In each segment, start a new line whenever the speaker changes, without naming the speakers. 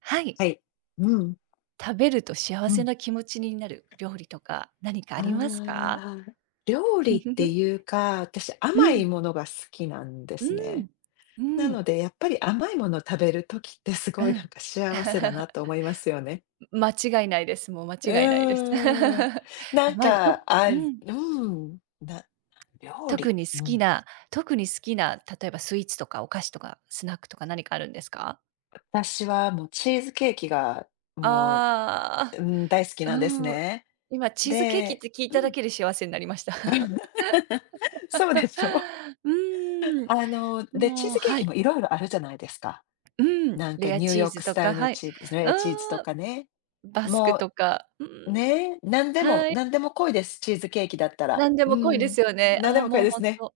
はい。
はい。うん、
食べると幸
う
せ
ん。
な気持ちになる料理とか何かあ
あ
りますか？
あ、料理って いうか、私
う
甘い
ん、
ものが好きなんで
う
す
ん、
ね。
う
な
ん。
のでやっぱり甘いものを食べる時ってす
う
ごいな
ん。
んか幸せだなと思 いますよね。
間違いないです。もう間
う
違いないです。
ーん。な
あ、
ん
前も
か、
と
あ、
う
う
ん、
ん、料理、
特に好
う
き
ん。
な例えばスイーツとかお菓子とかスナックとか何かあるんですか？
私はもうチーズケーキがもう、
あ
うん、大好き
あー、
なんです
うん。
ね。
今チーズケーキっ
で
て聞い
う
ただ
ん。
けで幸せになりました。
そうでしょ？
うん。
で、チー
もう、
ズケー
は
キ
い。
もいろいろあるじゃないですか。
うん、
なんか
レア
ニュー
チ
ヨ
ー
ー
ズ
クス
と
タイ
か、
ルの
はい。
チーズレ
う
アチーズと
ーん、
かね。
バスク
も
とか、うー
う、
ん、
ね、なんでも
はい。
なんでも濃いです、チーズケーキだったら。
なんで
う
も濃いで
ん、
すよね。
なんで
ああ、
も濃い
もう
で
ほ
す
ん
ね。
と、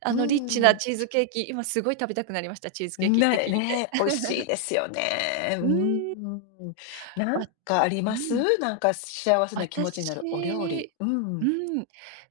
あ
う
の、リッチなチーズケーキ、今すごい食べたくなりました、チーズケー
ん、
キって聞いて。
ね、美味しいですよね。う
うー
ん。
ん、
なん
わ
かあり
う
ま
ん。
す？なんか幸せな気持ちになるお料理。
私、
う
う
ん。
ん、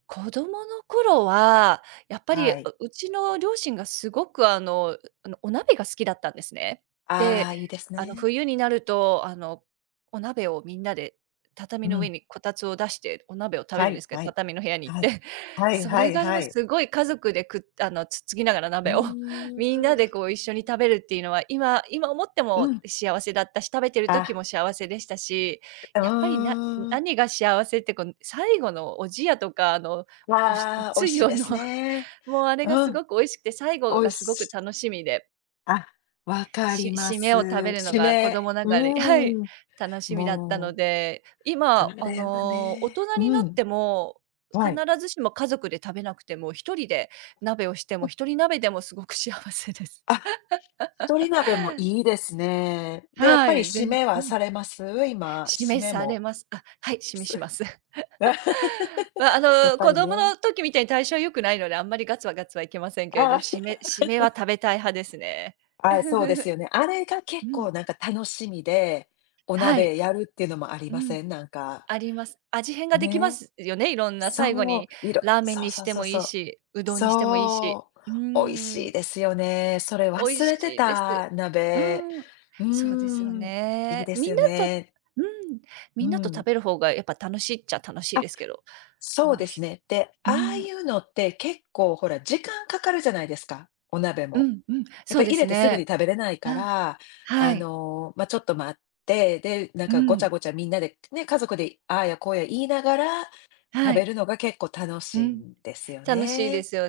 子供の頃は、やっぱり、
はい。
うちの両親がすごく、あの、お鍋が好きだったんですね。
あ
で、
あ、いいです
あの、
ね。
冬になると、あの、お鍋をみんなで畳
う
の上
ん。
にこたつを出して、お鍋を食べ
は
るんで
い、
すけ
は
ど、
い。
畳の部屋に行っ
はい。
て、
はい
そ
は
れ
い
が、
は
もう
い。
すごい家族で、あの、つつきながら
うー
鍋を みんなで
ん。
こう一緒に食べるっていうのは、今思って
う
も
ん。
幸せだったし、食べてる時
あ、
も幸せでしたし、
う
やっぱり、
ーん。
何が幸せってこの最後のおじやとか、あの、お
ああ、美味
つ
しい
ゆ
で
の、
す ね。
もうあれが
う
す
ん、
ごく美味しくて、最後
美味
がすごく
し
楽しみで、
あ、わかりま
締め
す。
を食べるの
締
が子
め
供ながらに、はい、楽しみだったの
も
で、
う、
今、
あ
あ
れは
の、大
ね
人
う
になっ
ん、
ても、
は
必
い。
ずしも家族で食べなくても、一人で鍋をしても、一人鍋でもすごく幸せです。
あ、鳥鍋もいいですね。で、やっ
は
ぱり
い、ぜ
締
ん
め
う
は
ん、
されます？今、締
示
め
され
も。
ます。あ、はい、示します。まあ、あ
やっ
の、
ぱ
子
り
供
ね。
の時みたいに代謝は良くないので、あんまりガツはいけませんけれ
あ
ど、締めは食べたい派ですね。
あ、ああ、そうです よね。あれが
う
結
ん。
構なんか楽しみで、お
は
鍋
い。
やるっていうのもあり
う
ま
ん、
せん？なんか、
あります。味変ができま
ね。
すよね、いろんな最後
そう、
にラーメン
そう
にし
そう
て
そう
もい
そ
い
う。
し、うどんにしてもいいし。
そ
う
う、美味
ー
しい
ん、
ですよね。それ
美
忘
味
れて
しいです。
た、
うー
鍋。
ん、
うー
そうですよ
ん、いい
ね。
です
みん
よ
なと、
ね。
うん、
う
みんなと食
ん。
べる方がやっぱ楽しいっちゃ楽しい
あ、
ですけど。
そう
もう
です
ひ
ね。で、
う
ああ
ん、
いうのって結構ほら、時間かかるじゃないですか、お鍋
う
も。
んうん、
やっ
そ
ぱ
う
り
で
入
す
れてすぐに
ね。
食べれない
う
か
ん。
ら、
はい。
ま、あちょっと待って、で、なん
う
かごちゃ
ん。
ごちゃみんなで、ね、家族でああやこうや言いながら食
は
べ
い。
るのが結構楽
う
しい
ん。
んですよ
楽しいで
ね。
すよ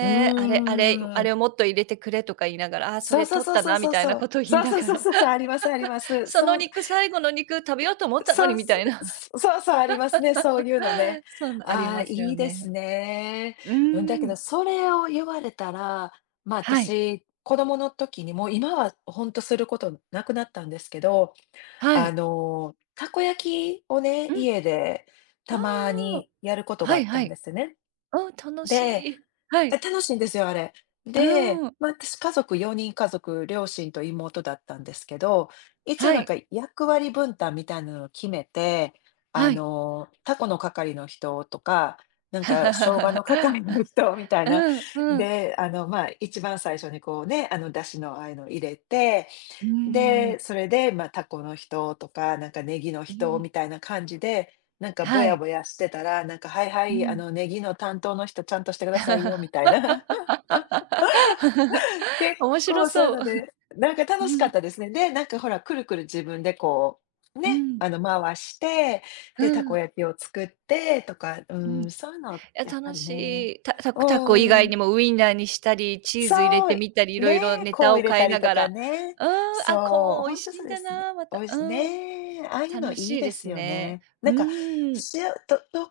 う
あれ、あ
ー
れ
ん。
をもっと入れてくれとか言いながら、ああ、そ
そう
れ
そう
取っ
そう
た
そう
なみ
そう
たい
そ
な
う。
ことを言い
そう
な
そう
が
そう
ら、
そうそう、ありますありま す。
そ
そ
の
う、
肉、最後の肉食べようと思ったの
そ
に
う
み
そ
た
う、
いな、
そうそう、ありますね、そういうのね。
そんなあり
ああ、
ます
い
よ
いで
ね。
すね。
う
うん、だけ
ん。
どそれを言われたら、ま、あ、
はい。
私、子供の時に、もう今はほんとすることなくなったんですけど、
はい。
たこ焼きをね、
うん。
家で
あ
たま
あ。
にやることが
は
あ
い
った
は
んで
い。
すね。
うん、楽し
で
い。はい。
楽しいんですよ、あれ。
う
で、
ん。
まあ、私家族4人家族、両親と妹だったんですけど、一応
は
なんか
い。
役割分担みたいなのを決めて、
はい。
タコの係の人とか、なんか生姜の係 の人みたいな。
うん、うん。
で、まあ、一番最初にこうね、出汁のああいうの入れて
う
で、
ん。
それで、まあ、タコの人とか、なんかネギの
う
人
ん。
みたいな感じで、なんかぼ
は
や
い。
ぼやしてたら、なんか、「はいは
う
い、あ
ん。
の、ネギの担当の人ちゃんとしてくださいよ」みたいな。結
面白
構そういう
そう。
ので、なんか
う
楽しかっ
ん、
たですね。で、なんかほら、くるくる自分でこう、
う
ね、
ん、
回して、
う
で、たこ
ん、
焼きを作ってとか、う
うん。
ーん、
い
そういうの
や、
やっぱ
楽
り
し
ね。
い。
う
タ
ん
コ以
う
外
ん
にもウインナーにしたり、チーズ入れ
そ
て
う、
みたり、いろいろ
ね、
ネ
こう
タ
入
を
れ
変
た
え
り
な
と
が
か
ら。
ね。
うーん、あ、
そう、
コーン美
ほ
味
んと
しい
そ
ん
うで
だ
すね。
な、ま
お
た。
いし
うーん、
ね、ああいうの
楽
いい
しい
で
で
す
す
よ
ね。
ね。
う
なんか、
ーん。
あとと考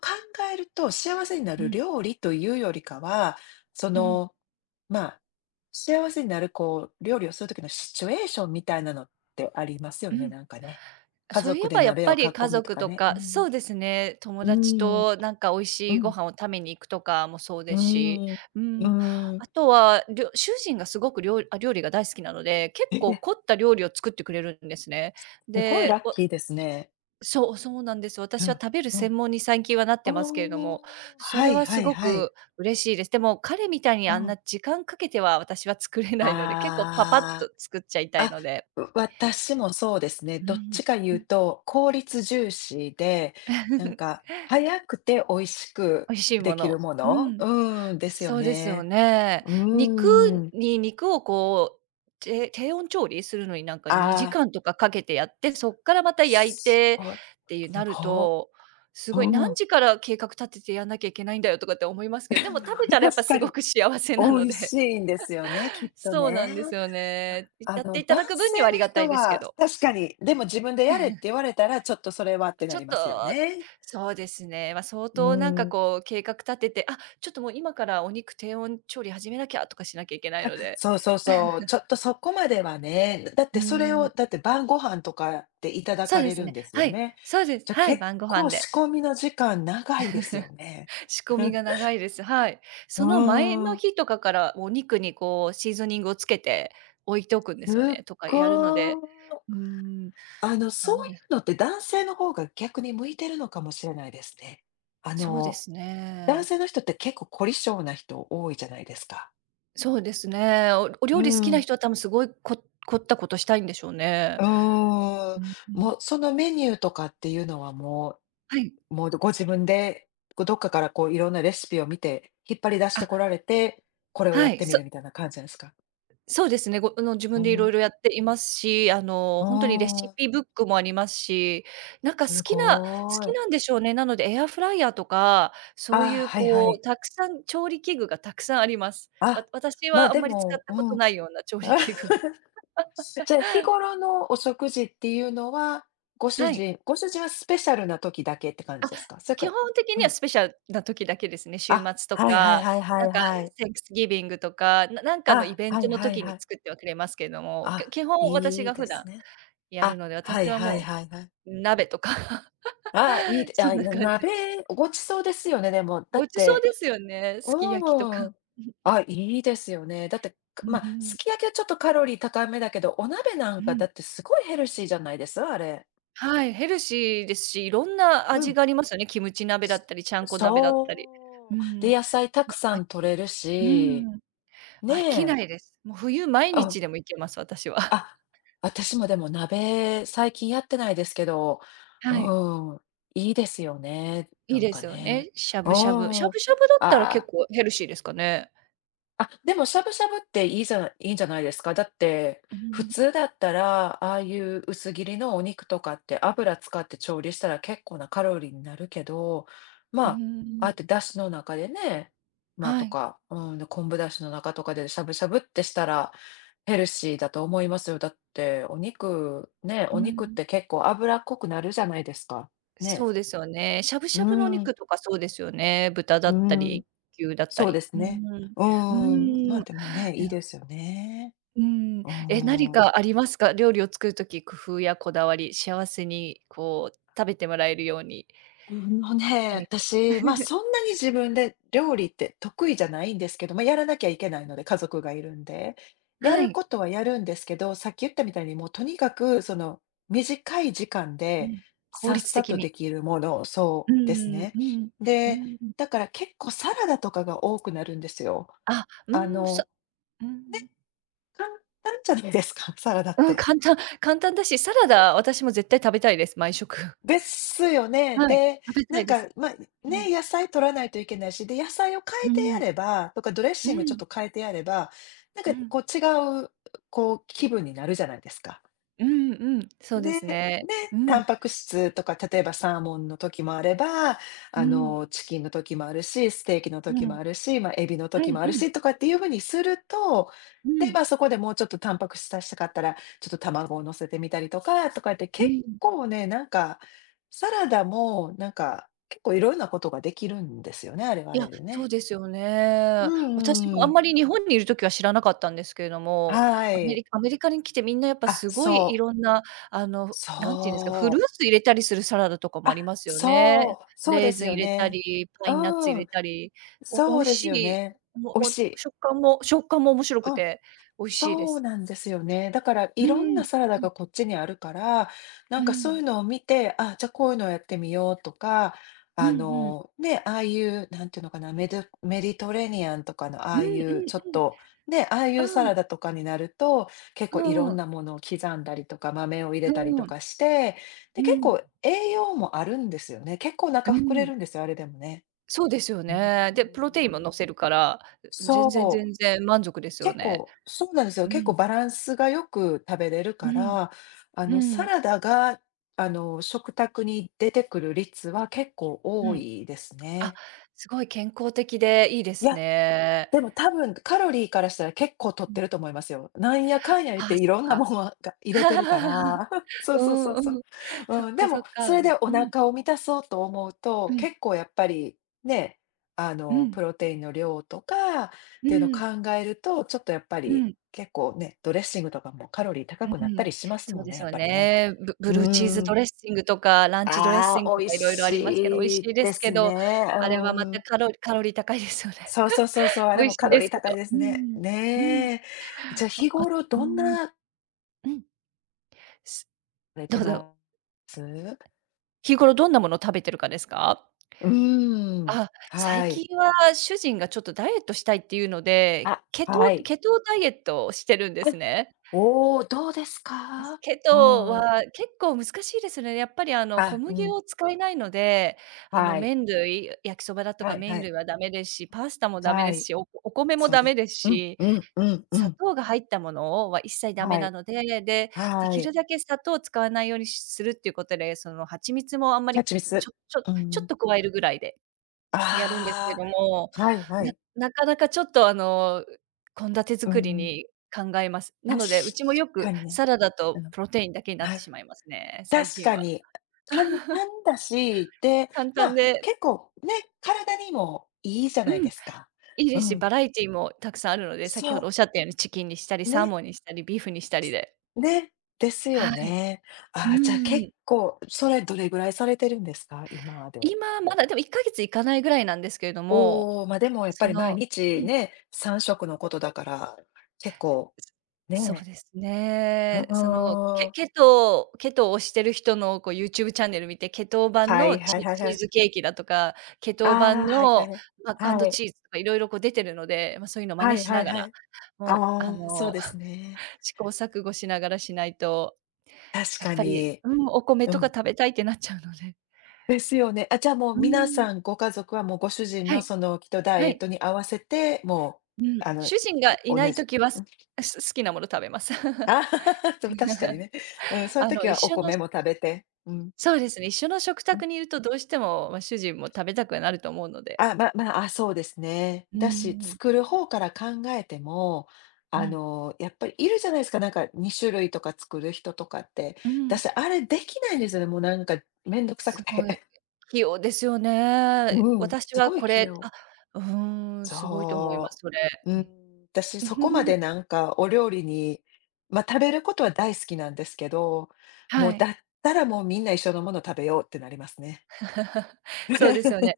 えると、幸せにな
う
る
ん、
料理というよりかは、そ
うん、
の、まあ、幸せになるこう、料理をする時のシチュエーションみたいなのってありますよ
う
ね、
ん。
なんかね。家
そうい
族
え
で
ばやっ
鍋を
ぱり
囲
家
むと
族
か
と
ね。う
か、
ん。
そうですね、友
う
達
ーん、
となんか美味
う
しいご
ん、
飯を食べに行くとかもそう
う
ですし、
ーん、
う
うー
ん、
ん。
あとは、主人がすごく、料理が大好きなので、結
え
構
え、
凝った料理を作ってくれるんですね。
すごい
で、
ラッキーですね。
そう、そうなんです。
う
私は
ん、
食べる
うん。
専門に最近はなってますけれど
お
も、
あ、
そ
は
れ
い
は
は
す
い
ご
はい。
く嬉しいです。でも彼みたいに
う
あん
ん。
な時間かけては私は作れないので、結構パパッ
あ
と作っちゃいた
あ、
い
あ、
ので。
私もそうですね。
う
どっち
ん、
か
う
言う
ん
と、効率重視で、なん か、早くて美味しく
美味しい
で
も
きる
の。
も
う
の
ん。
ですよ
そうですよ
ね。
ね。
う
肉
ん。
肉をこう、低温調理するのになんか2
ああ、
時間とかかけてやって、そっからまた焼い
す
て
ごい。
っていう
す
なる
ご
と、す
い。
ごい
う
何
ん。
時から計画立ててやんなきゃいけないんだよとかって思いますけど、でも食べ たらやっぱ
確か
すご
に、
く幸せ
美
なの
味し
で。
いんですよね、きっ と
そう
ね。
なんですよね。
あ
やっ
の、
ていた
男
だく分に
性
はあ
の
りがた
人
いですけ
は
ど。
確かに、でも自分でやれって言われたら、ちょっとそれはってな
ちょ
り
っ
ま
と、
すよね。
そうですね、まあ、相
うー
当なんか
ん。
こう計画立てて、あ、ちょっともう今からお肉低温調理始めなきゃとかしなきゃいけないので。
そうそうそう、ちょっとそこまではね、だっ
う
てそれ
ー
を、
ん。
だって晩ご飯とかでいただ
そ
か
うで
れ
す
るん
ね、
です
は
よ
い、
ね。
そうです、
じゃ、
はい、
結
晩ご飯
構仕
で。
込みの時間長いですよね。
仕込みが長いです。はい。
う
その前
ー
の
ん。
日とかからお肉にこうシーズニングをつけて置いておくんで
す
すよ
っ
ね、とかやるの
ごい
で、うーん、
そ
なの
うい
で、
うのって男性の方が逆に向いてるのかもしれないですね。あ
そうで
の、
す
男
ね。
性の人って結構凝り性な人多いじゃないですか。
そうですね。お
う
料理好き
ん、
な
う
人は多分すごい、凝ったことしたいんでしょう
ー
ね。
ん。
う
も
ん。
う、そのメニューとかっていうのはも
はい。
う、ご自分で、こう、どっかからこういろんなレシピを見て、引っ張り出して
あ、
こられて、これをや
は
っ
い、
てみるみたいな感じなんですか？
そうですね。あの、自
う
分でい
ん、
ろ
う
いろやっていますし、あの、ほんとにレシ
ん、
ピブックもありますし、なんか
す
好
ご
き
い。
なんでしょうね。なのでエアフライヤーとか、そう
あ
いう
はいは
こう、
い。
たくさん調理器具がたくさんあります。
あ、
私
ま、
はあん
で
まり使っ
も、
た
う
こと
ん。
ないような調理器具が
じゃ、日頃のお食事っていうのは、ご主
はい。
人ご主人はスペシャルな時だけって感じ
あ、
ですか？それ
基
か
本的
う
には
ん。
スペシャルな時だけですね。週
あ、
末と
はいはい
か、
はいは
なん
い
か
はい。
センクスギビングとか、なんかのイ
あ、
ベン
は
ト
い
の
はい
時
は
に
い。
作ってはくれますけども、
あ、
基本私
いい
が
で
普段
すね。
やる
あ、
ので、
は
私
い
は
はい
も
はいはい。
う鍋とか、
あ、いいで
そ
あ、
んな感じ
鍋、
で。
ごちそうですよね、でも。だ
ご
っ
馳
て
走ですよね、
う
すき焼きと
ー
か。
ん。あ、いいですよね。だって、
うん、
まま、
うんう
す
ん、
き焼きはちょっとカロリー高めだけど、お鍋なん
う
かだ
ん、
ってすごいヘルシーじゃないです？あれ。
はい、ヘルシーですし、いろんな
う
味
ん。
がありますよね。キムチ鍋だったり、ちゃんこ鍋だったり。うー
そう。で、
ん。
野菜たく
もう、
さ
う
ん取れる
ー
し、
ん、飽
ね
きな
え。
いです。もう冬毎
あ。
日でもいけます、私は。
あ、私もでも鍋、最近やってないですけど、
はい。
うん、いいですよね、
いい
なん
で
か
すよ
ね。
ね、しゃ
う
ぶしゃぶ。しゃ
ん。
ぶしゃぶだったら結
あ
構ヘルシーですかね。
あ、でもしゃぶしゃぶっていいんじゃないですか。だって、
うー
普
ん、
通だったら、ああいう薄切りのお肉とかって油使って調理したら結構なカロリーになるけど、ま
う
あ、
ー
ああやっ
ん、
て出汁の中でね、まあ
は
と
い。
か、うん、昆布出汁の中とかでしゃぶしゃぶってしたらヘルシーだと思いますよ。だってお肉、ね、
う
お肉っ
ん。
て結構脂っこくなるじゃないですか。
そ
ね。
うですよね。しゃぶ
う
しゃぶのお
ん、
肉とかそうですよね。豚だ
う
った
ん、
り、牛だった
そうで
り。
す
うー
ね。
ん。
うん、ま
うー
あ
ん。
でもね、いいですよね。
うーん。え、何
ああ。
かありますか？料理を作る時、工夫やこだわり、幸せにこう食べてもらえるように、
あのね、
何か
私、ま、そんなに自分で料理って得意じゃないんですけど、ま、やらなきゃいけないので、家族がいるんで。や
は
るこ
い。
とはやるんですけど、さっき言ったみたいにもうとにかくその短い時間
う
で
ん。効
さっ
率
さ
的
とで
に。
きるものそ
う
うです
ーん、
ね。
うん、う
で、
ーん。
だから結構サラダとかが多くなるんですよ。
あ、う
あ
ーん、
の、
う
ね、
ん。
簡単じゃないですか、サラダっ
うん、
て。
簡単だし、サラダ、私も絶対食べたいです、毎食。
ですよね。
はい、
で、
食べた
なん
いで
か、
す。
まあ、
うん。
ね、野菜取らないといけないし、で、野菜を変
う
えてや
ん。
ればとか、ドレッ
う
シングちょっ
ん。
と変えてやれば、なん
う
か
ん。
こう違う、こう気分になるじゃないですか。
うんうん、そうで
で、
すね。
で、
う
タン
ん。
パク質とか、例えばサーモンの時もあれば、
うん。
チキンの時もあるし、ステーキの
うん。う
時も
ん
あるし、まあ、エビの時もある
うん。
しとかっていう風にすると、
う
で、
ん。
まあ、そこでもうちょっとタンパク質足したかったら、ちょっと卵を乗せてみたりとかって
う
結
ん。
構ね、なんか、サラダもなんか、結構いろんなことができるんですよね、あれはあ
い
れ
や、
で
そ
ね。
うですよ
う
ね。
んう
私
ん
もあ
う
ん
ん。
まり日本にいる時は知らなかったんですけれども、
はい。
アメリカに来てみんなやっぱ
あ、
すご
そ
いいろ
う。
んな、あの、なんていうんですか、フル
そ
ー
う。
ツ入れたりするサラダとかもあ
あ、
りますよね。
そう、そう
レ
で
ー
す
ズン
よ
入れた
ね。
り、パインナッツ入
うん、
れたり、美
そう
味
ですよ
し
ね。
い、
美味
お
しい。
食感も、面白く
うん。
て美味しいで
そう
す。
なんですよね。だから、い
う
ろんな
ん。
サラダ
う
が
ん。
こっちにあるから、なん
う
かそうい
ん。
うのを見て、あ、じゃあこういうのをやってみようとか、
うんうん。
ね、ああいう、なんていうのかな、メディトレニアンとかのあ
う
あ
んうん
いうちょっ
うん。
と、ね、ああい
う
うサラ
ん、
ダとかになると、結構
う
いろ
ん、う
ん
ん、
なものを刻んだりとか、豆を入れたりとかして、で、
う
結
ん、
構栄養もあるんですよね。結構お
う
腹膨れ
ん。
るんですよ、あれでもね。
そうですよ
う
ね。で、
ー
プロテインも乗
ん。
せるから、全
そ
然、
う。
満足ですよ
結
ね。
構、そうなんですよ。
う
結構
ん、
バランスがよく食べれる
う
か
ん、
ら、
う
サ
ん、
ラダが、食卓に出てくる率は結構
う
多
ん。
いです
あ、
ね。
すごい健康的でいいで
い
す
や、
ね。
でも多分カロリーからしたら結構摂っ
うん。
てると思いますよ。なんやかんや言っ
ああ、
ていろんな
そっ
も
か。
のが入れてるか ら。そう
う
そうそ
ん
うそ
う
う。
ん。そっ
うん、で
かそ
も
っか。
それでお
うん、
腹を満たそうと思う
う
と、
ん、
結構やっぱりね、
うん、
プロテインの量とかっ
う
ていうのを
ん、
考えると、ちょっとやっぱ
う
り
ん。
結構ね、ドレッシングとかもカロリー高
う
くなった
ん、
りします
そう
もん
で
ね、
す
やっ
よ
ぱりね。
ね。ブブ
う
ルーチ
ー
ーズド
ん。
レッシングとか、ランチドレッシ
あ
ング
あ、
と
美味
か色々ありますけど、美味
しい
しいで
で
すけ
す
ど、
ね。
あれは
う
また
ん。
カロリー高いですよね。
そうそうそうそう、あれ
美味
も
し
カ
い
ロ
で
リー
すけ
高い
ど。
です
う
ね。
ん。うん。
ねえ。じゃ、
あ
日
あ、う
頃
ー
どん
ん、
な
うん。す
され
ど
て
うぞ。
ます？
日頃どんなものを食べてるかですか？
うーん、
あ、
は
最
い。
近は主人がちょっとダイエットしたいっていうので、
あ、
ケト
はい。
ケトダイエットをしてるんで
あ、
すね。
おお、どうですか？う
ケト
ーん。
は結構難しいですね。やっぱりあの小
あ、う
麦
ん、
を使えないので、あの
はい。
麺類、焼きそばだと
は
か
いは
麺
い。
類はダメですし、パスタもダメ
は
です
い。
し、お米も
そう
ダ
で
メ
す。
です
うん
し、
うんう
やっぱ
んう
砂
ん。
糖が入ったものをは一切ダメ
は
な
い。
ので、で、で
は
きる
い。
だけ砂糖を使わないようにするっていうことで、その蜂蜜もあんま
蜂
りち
蜜。
ょちょ
う
ちょっ
ん。
と加えるぐらいでやるんですけ
あ
ども、
あ、はいは
な
い。
なかなかちょっとあの、献立
う
作り
ん、
に考えます。な
確
ので、うちもよ
か
く
にね。
サラダ
う
と
ん、
プロテインだけになっ
は
て
い。
しまいますね、最
確
近
か
は。
に。簡単だし、で、
簡
ま
単
あ、
で、
結構ね、体にもいいじゃ
う
ない
ん、
ですか。
いい
う
ですし、
ん。
バラエティもたくさんあるので、先
そ
ほど
う。
おっしゃったようにチキンにしたり、サー
ね。
モンにしたり、ビーフにしたりで。
ね。ですよ
はい。
ね。
う
ああ、じゃあ結
ーん。
構、それどれぐらいされてるんですか？今で。
今まだでも1ヶ月いかないぐらいなんですけれども、
おお、ま、でもやっぱ
そ
り毎
のう
日
ん。
ね、3食のことだから、結構、
そう
ね。
です
うう
ね。その、ケ
ーん。
ケトケトを推してる人のこう YouTube チャンネル見て、ケトー版
は
の
いはい
チ
はいは
チー
い。
ズケーキだとか、ケ
あ
トー版
あ、はいはい
の
はい。
マックアン
は
ド
い。
チーズとかいろいろこう出てるので、ま、そういうの真
は
似
い
し
は
な
い
が
は
ら、
い。
もうあ
ああ、そう
の、
です ね。
試行錯誤しながらしないと、
確
やっ
か
ぱり、
に。
うん、お米
う
とか
ん。
食べたいってなっちゃうので。
ですよね。あ、じゃあもう
うー
皆
ん。
さんご家族はもうご主人
は
の
い、
そのケトダ
は
イエッ
い。
トに合わせて、も
う
う
ん。
あの、
主人がい
同
ない
じ
時は、
うん。
好きなもの食べます。
あ、でも確かにね。うん、そういう
あの、
時
一
はお
緒の
米も食べて、うん、
そうですね、一緒の食
うん。
卓にいるとどうしても、ま、主人も食べたくはなると思うので。
あ、あ、そうですね。
うんう
だし、
んうん。
作る方から考えても、やっぱりいるじゃないですか、なんか2種類とか作る人とかって。だしあれできないんですよね、もうなんかめんどくさく
すごい。
て。
器用ですよね。
うん、
私
す
は
ごい
こ
器
れ
用。
あ、うーん、すごいと思いま
そ
す、それ。
う。うん、私そこまで なんかお料理に、ま、食べることは大好きなんですけど、も
は
うだ
い。
ったらもうみんな一緒のもの食べようってなりますね。
そうですよね。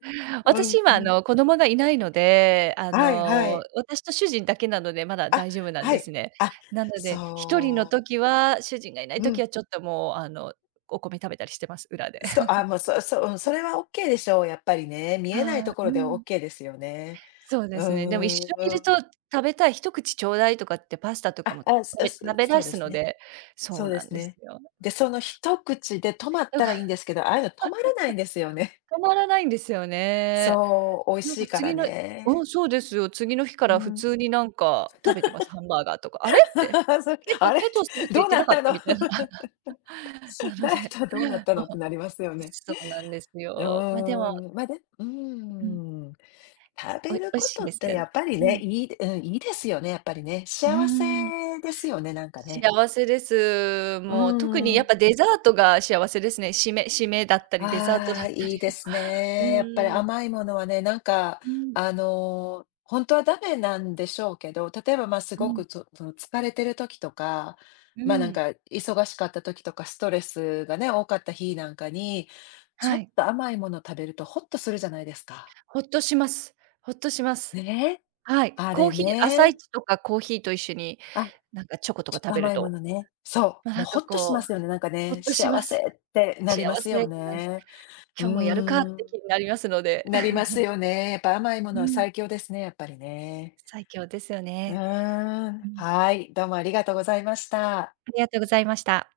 う
私
ん
今、あ
うん。
の、子供がいないので、あ
はいは
の、
い。
私と主人だけなので、まだ
あ、
大丈夫なん
は
です
い。
ね。
あ、
なので、一人の
そう。
時は主人がいない
う
時
ん。
はちょっともう、あの、お米食べたりしてます、裏で。
そう、あ、もう、そそう、ん、それはオッケーでしょう、やっぱりね。見えない
は
と
い。
ころ
う
ではオッ
ん。
ケーですよね。
そうで
うー
すね。でも一
ん、
緒にい
う
る
ん。
と食べたい、一口ちょうだいとかってパスタとか
あ、
も
あ、す
食べ
そ
食べ
そ
出
うで
す
す
の
ね。
で、そ
そ
う
うで
な
す
んです
ね。
よ。
で、その一口で止まっ
だ
た
か
らいいん
ら
ですけど、ああいうの止まらないんですよね。
止まらないんですよ ね。
そう、美味
な
し
ん
い
か
から
次のう
ね。
ん、そうですよ。次の日か
う
ら普
ん。
通になんか食べてます、ハンバーガーとか。あれって、
それ、
ケ
あ
ト
れ
ケトするって
ど
言
う
って
な
な
っ
かっ
た
た
の
みたいな。な の
ダイエッ
で、
トはどうなっ た
も
のって
う
なりますよね。
そうなんです
う
よ。ま、で
ー
も、
ん、ま、でうー
うん、
ん、食
お
べ
い
る
美味
こ
し
と
いで
っ
す
て
よ
や
ね。
っぱり
う
ね、
ん。
いいうん、いいですよね、やっぱりね。
うー
幸
ん。
せですよね、なんかね。
幸せです。
うー
もう特にやっぱ
ん。
デザートが幸せですね。締めだったり、デザート
あ
だっ
あ、
た
いい
り
で
も。
すね。やっぱり
うーん、
甘いものはね、なんか、
うん、
本当はダメなんでしょうけど、例えば、ま、あす
う
ごく、
ん、
その、疲れてる時とか、
う
ま、あなん
ん。
か、忙しかった時とか、ストレスがね、多かった日なんかに、ち
は
ょっ
い。
と甘いもの食べるとホッとするじゃないですか。
ほっとします。ほっとします。
ね、
はい。
あ
コー
れ
ヒー朝
ね。
一とかコーヒーと一緒に、
あ、
なんかチョコと
ちょ
か
っと
食べ
甘
る
いも
と、
のね。そ
ま、
う、も
なん
うホ
か
ッとしま
こう、
すよね、なんか
ほ
ね、
っとし
幸
ま
せ
す。
ってな
幸
りま
せ
すよ
ってな
ね。う
今日もやるかっ
ー
て気
ん。
になりますので。
なりますよね。やっぱ甘いも
う
のは
ん、
最強ですね、やっぱりね。
最強ですよ
う
ね。
ーん、
うん、
はい、どうもありがとうございました。
ありがとうございました。